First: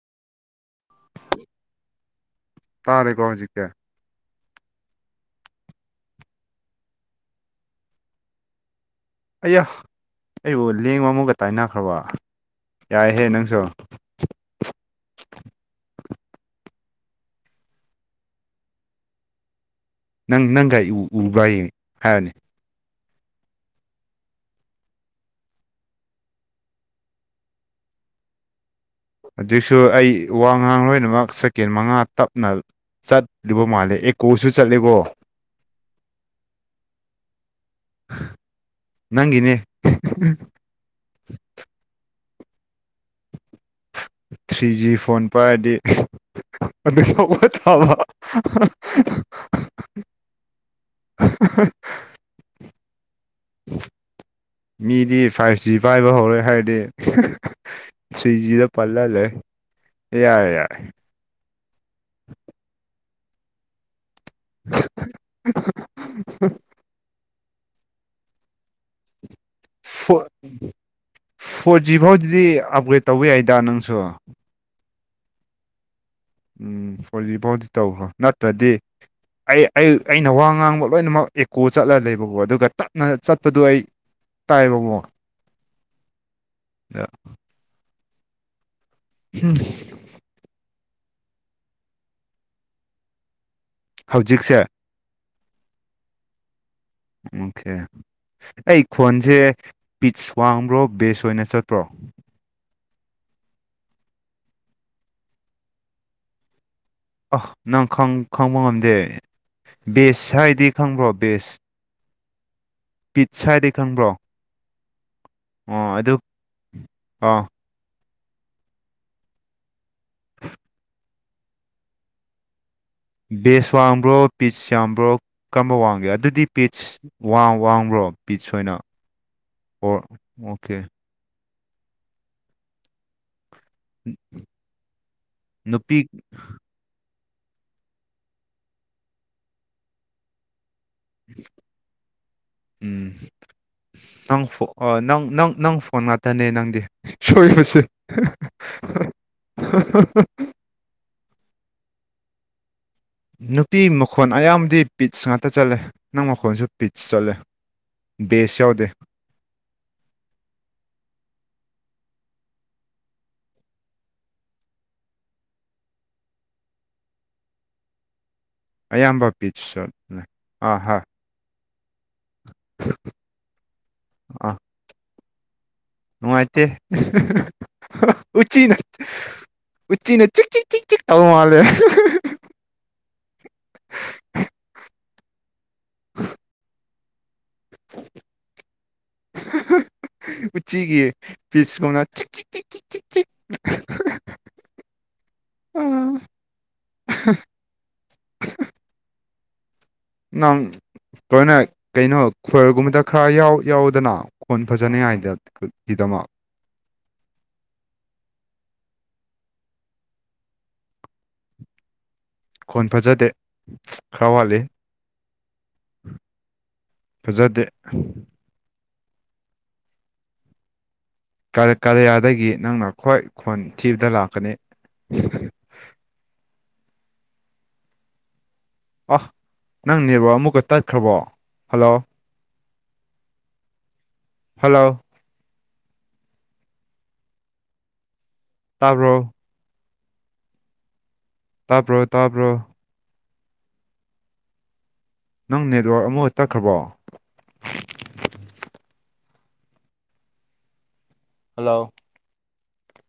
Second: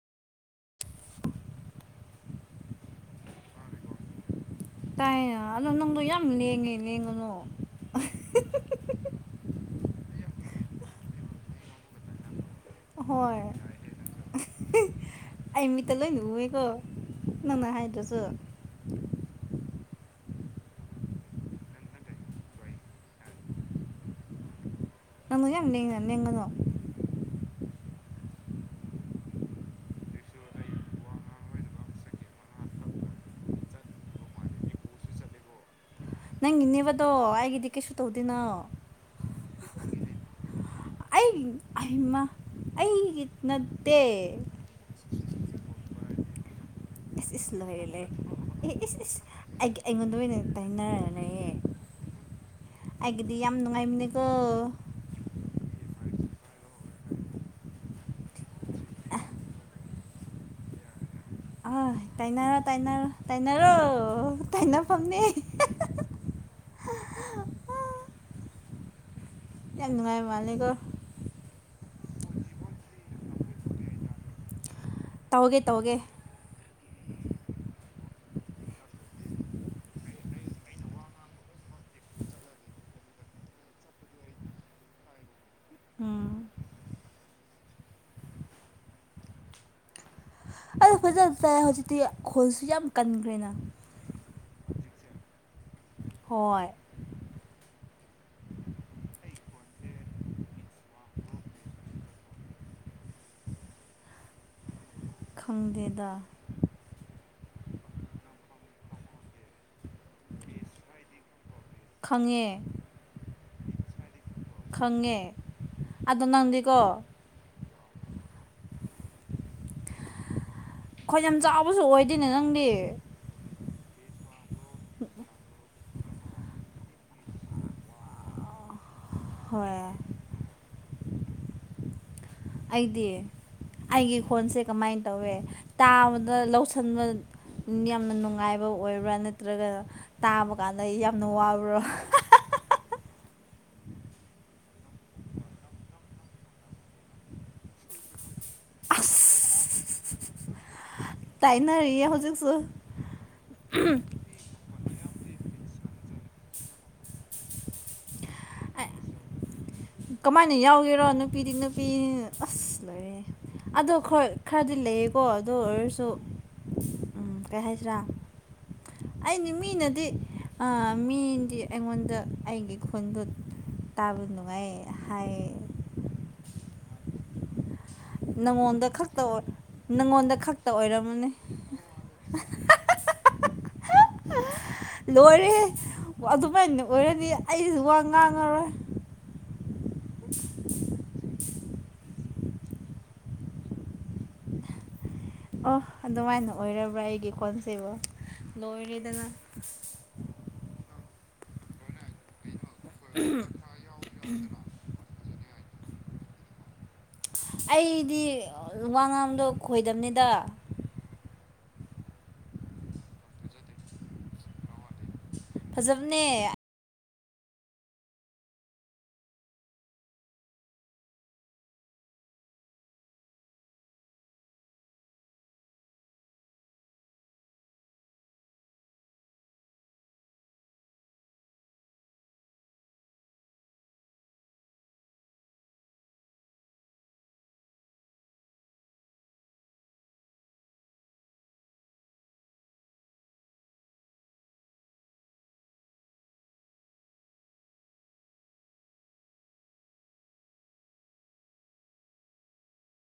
ꯇꯥꯔꯦꯀꯣ ꯍꯧꯖꯤꯛꯇ‌ꯤ ꯇꯥꯏꯅ ꯑꯗꯣ ꯅꯪꯗꯣ ꯌꯥꯝ ꯂꯦꯡꯉꯦ ꯂꯦꯡꯉꯅ‌ꯣ ꯑꯌꯥ ꯑꯩꯕꯨ ꯂꯦꯡꯕ ꯑꯃꯨꯒ ꯇꯥꯏꯅꯈ꯭ꯔꯕ ꯌꯥꯏꯍꯦ ꯍꯣꯏ ꯅꯪꯁꯨ ꯑꯩꯃꯤꯠꯇ ꯂꯣꯏ ꯎꯋꯦꯀꯣ ꯅꯅ ꯍꯥꯏꯗꯔꯥꯁꯨ ꯅꯪ ꯅꯪꯒꯥꯏ ꯎꯕꯏꯌꯦ ꯍꯥꯏꯔꯅꯤ ꯑꯪꯅꯤ ꯌꯦꯉꯣ ꯑꯗꯨꯛꯁꯨ ꯑꯩ ꯋꯥ ꯉꯥꯡ ꯂꯣꯏꯅꯃꯛ ꯁꯦꯀꯦꯟ ꯃꯉꯥ ꯇꯞꯅ ꯆꯠꯂꯤꯕ ꯃꯥꯜꯂꯦ ꯑꯦꯀꯣꯁꯨ ꯆꯠꯂꯦꯀꯣ ꯅꯪ ꯏꯅꯦꯕꯗꯣ ꯑꯩꯒꯤꯗꯤ ꯀꯩꯁꯨ ꯇꯧꯗꯣꯏꯅꯣ ꯅꯪꯒꯅꯦ ꯑꯩꯒꯤ ꯑꯩꯃ ꯑꯩꯒꯤ ꯅꯠꯇꯦ ꯊ꯭ꯔꯤ ꯖꯤ ꯐꯣꯟ ꯄꯥꯏꯔꯗꯤ ꯑꯗꯨ ꯏꯁ ꯇꯧꯕ ꯏꯁ ꯂꯣꯏꯔꯦ ꯇꯥꯕ ꯂꯩ ꯑꯦ ꯏꯁ ꯏꯁ ꯑꯩ ꯑꯩꯉꯣꯟꯗ ꯑꯣꯏꯅꯝ ꯇꯥꯏꯅꯔꯒ ꯂꯩꯌ‌ꯦ ꯑꯩꯒꯤꯗꯤ ꯌꯥꯝ ꯅꯨꯡꯉꯥꯏꯃꯤꯅꯦꯀꯣ ꯃꯤꯗꯤ ꯐꯥꯏꯚ ꯖꯤ ꯄꯥꯏꯕ ꯍꯧꯔꯦ ꯍꯥꯏꯔꯗꯤ ꯊ꯭ꯔꯤ ꯖꯤꯗ ꯄꯜꯂ ꯂꯩ ꯌꯥꯏ ꯌꯥꯏ ꯑ ꯇꯥꯏꯅꯔꯣ ꯇꯥꯏꯅꯔꯣ ꯇꯥꯏꯅꯔꯣ ꯇꯥꯏꯅ ꯐꯝꯅ‌ꯦ [unintelligible] ꯌꯥꯝ ꯐ ꯅꯨꯡꯉꯥꯏ ꯃꯥꯜꯂꯦꯀꯣ ꯐꯣꯔ ꯖꯤ ꯐꯥꯎꯗꯗꯤ ꯑꯞꯒ꯭ꯔꯦꯗ ꯇꯧꯕ ꯌꯥꯏꯗ ꯅꯪꯁꯨ ꯇꯧꯒꯦ ꯇꯧꯒꯦ ꯎꯝ ꯐ‌ꯣꯔꯖꯤ ꯐꯥꯎꯗꯤ ꯇꯧꯈ꯭ꯔꯣ ꯅꯠꯇ꯭ꯔꯗꯤ ꯑꯩ ꯑꯩ ꯑꯩꯅ ꯋꯥ ꯉꯥꯡꯕ ꯂꯣꯏꯅꯃꯛ ꯑꯦꯀꯣ ꯆꯠꯂ ꯂꯩꯕꯀꯣ ꯑꯗꯨꯒ ꯇꯞꯅ ꯆꯠꯄꯗꯣ ꯑꯩ ꯇꯥꯏꯕ ꯑꯃꯣꯛ ꯎꯝ ꯎꯝ ꯐ ꯐꯖꯕ ꯇꯥꯏ ꯍꯧꯖꯤꯛꯇꯤ ꯈꯜꯁꯨ ꯌꯥꯝ ꯀꯟꯈ꯭ꯔꯦꯅ ꯍꯧꯖꯤꯛꯁꯦ ꯍꯣꯏ ꯑꯣꯀꯦ ꯑꯩ ꯈꯣꯟꯁꯦ ꯄꯤꯠꯁ ꯋꯥꯡꯕ꯭ꯔꯣ ꯕꯦꯁ ꯑꯣꯏꯅ ꯆꯠꯄ꯭ꯔꯣ ꯈꯪꯗꯦꯗꯥ ꯑꯍ ꯅꯪ ꯈꯪꯕ ꯉꯝꯗꯦ ꯕꯦꯁ ꯍꯥꯏꯗꯤ ꯈꯪꯕ꯭ꯔꯣ ꯕꯦꯁ ꯈꯪꯉꯦ ꯄꯤꯠꯁ ꯍꯥꯏꯗꯤ ꯈꯪꯕ꯭ꯔꯣ ꯈꯪꯉꯦ ꯑꯣ ꯑꯗꯨ ꯑꯗꯣ ꯅꯪꯗꯤꯀꯣ ꯑꯥ [unintelligible] ꯈ‌ꯣꯟ ꯌꯥꯝ ꯆꯥꯎꯕꯁꯨ ꯑꯣꯏꯗꯦꯅꯦ ꯅꯪꯗꯤ ꯕꯦꯁ ꯋꯥꯡꯕ꯭ꯔꯣ ꯄꯤꯖ ꯌꯥꯝꯕ꯭ꯔꯣ ꯀꯔꯝꯕ ꯋꯥꯡꯒꯦ ꯑꯗꯨꯗꯤ ꯄꯤ꯭ꯠꯁ ꯋꯥꯡꯕ꯭ꯔꯣ ꯄꯤꯁ ꯑꯣꯏꯅ ꯍꯣꯏ ꯑꯣꯔ ꯑꯣꯀꯦ ꯑꯩꯗꯤ ꯑꯩꯒꯤ ꯈꯣꯟꯁꯦ ꯀꯃꯥꯏꯅ ꯇꯧꯋꯦ ꯅꯨꯄꯤ ꯇꯥꯕꯗ ꯂꯧ ꯈꯟꯕ ꯌꯥꯝꯅ ꯅꯨꯡꯉꯥꯏꯕ ꯑꯣꯏꯕ꯭ꯔꯥ ꯅꯠꯇ꯭ꯔꯒꯅ ꯇꯥꯕ ꯀꯥꯟꯅꯩ ꯌꯥꯝꯅ ꯋꯥꯕ꯭ꯔꯣ ꯎꯝ ꯅꯪ ꯅꯪ ꯅꯪ ꯅꯪ ꯐꯣꯟ ꯉꯥꯛꯇꯅꯦ ꯅꯪꯗꯤ ꯁꯣꯏꯕꯁꯦ ꯑꯁ ꯇꯥꯏꯅꯔꯌꯦ ꯍꯧꯖꯤꯛꯁꯨ ꯅꯨꯄꯤ ꯃꯈ‌ꯣ ꯃꯈꯣꯟ ꯑꯌꯥꯝꯕꯗꯤ ꯄꯤꯠꯁ ꯉꯥꯛꯇ ꯆꯠꯂꯦ ꯅꯪ ꯃꯈꯣꯟꯁꯨ ꯄꯤꯠꯁ ꯆꯠꯂꯦ ꯕꯦꯁ ꯌꯥꯎꯗꯦ ꯀꯃꯥꯏꯅ ꯌꯥꯎꯒꯦꯔꯣ ꯅꯨꯄꯤꯗꯤ ꯅꯨꯄꯤ ꯑꯁ ꯂꯩ ꯑꯗꯣ ꯈꯔꯗꯤ ꯂꯩꯌꯦꯀꯣ ꯑꯗꯨ ꯑꯣꯏꯔꯁꯨ ꯎꯝ ꯀꯩ ꯍꯥꯏꯁꯤꯔꯥ ꯑꯌꯥ ꯑꯩꯅꯤ ꯃꯤꯅꯗꯤ ꯃꯤꯗꯤ ꯑꯩꯉꯣꯟꯗ ꯑꯩꯒꯤ ꯈꯨꯟꯗꯣ ꯇꯥꯕꯣ ꯑꯥ ꯅꯨꯡꯉꯥꯏ ꯍꯥꯏ ꯅꯨꯡꯉꯥꯏꯇꯦ ꯎꯆꯤ ꯅꯪꯉꯣꯟꯗ ꯈꯛꯇ ꯑꯣꯏ ꯎꯆꯤꯅ ꯅꯪꯉꯣꯟꯗ ꯆꯤꯛ ꯆꯤꯛ ꯆꯤꯛ ꯇꯩꯕ ꯃꯥꯂ‌ꯦ [unintelligible] ꯂꯣꯏꯔꯦꯍ‌ꯦ ꯑꯗꯨꯃꯥꯏꯅ ꯑꯣꯏꯔꯗꯤ ꯑꯩꯁꯨ ꯋꯥ ꯉꯥꯡꯉꯔꯣꯏ ꯎꯆꯤꯒꯤ ꯐꯤꯁꯀꯅ [unintelligible] [unintelligible] ꯑꯣ ꯑꯥ ꯑꯗꯨꯃꯥꯏꯅ ꯑꯣꯏꯔꯕ꯭ꯔꯥ ꯑꯩꯒꯤ ꯀꯣꯟꯁꯦꯕ ꯂꯣꯏꯔꯦꯗꯅ ꯅꯪ ꯂꯣꯏꯅꯥ ꯀꯩꯅꯣ ꯈꯣꯔꯒꯨꯝꯕꯗ ꯈꯔ ꯌꯥꯎꯏ ꯌꯥꯎꯗꯅ ꯈꯣꯟ ꯐꯖꯅꯤꯉꯏ ꯒꯤꯗꯃꯛ ꯑꯩꯗꯤ ꯋꯥ ꯉꯥꯡꯗꯣ ꯈꯣꯏꯗꯝꯅꯤꯗ ꯈꯣꯟ ꯐꯖꯗꯦ ꯈꯔ ꯋꯥꯠꯂꯤ ꯐꯖꯕꯅꯦ ꯐꯖꯗꯦ ꯀꯔꯤꯌꯥꯗꯒꯤ ꯅꯪꯅ ꯈ꯭ꯋꯥꯏ ꯈꯣꯟ ꯊꯤꯕꯗ ꯂꯥꯛꯀꯅꯤ ꯑꯣ ꯅꯪ ꯅꯦꯠꯋꯥꯛ ꯑꯃꯨꯛꯀ ꯇꯠꯈ꯭ꯔꯕꯣ ꯍꯜꯂꯣ ꯍꯜꯂꯣ ꯇꯥꯕꯔꯣ ꯇꯥꯕ꯭ꯔꯣ ꯇꯥꯕ꯭ꯔꯣ ꯅꯪ ꯅꯦꯠꯋꯔꯛ ꯑꯃꯨꯒꯥ ꯇꯠꯈ꯭ꯔꯕꯣ ꯍꯜꯂꯣ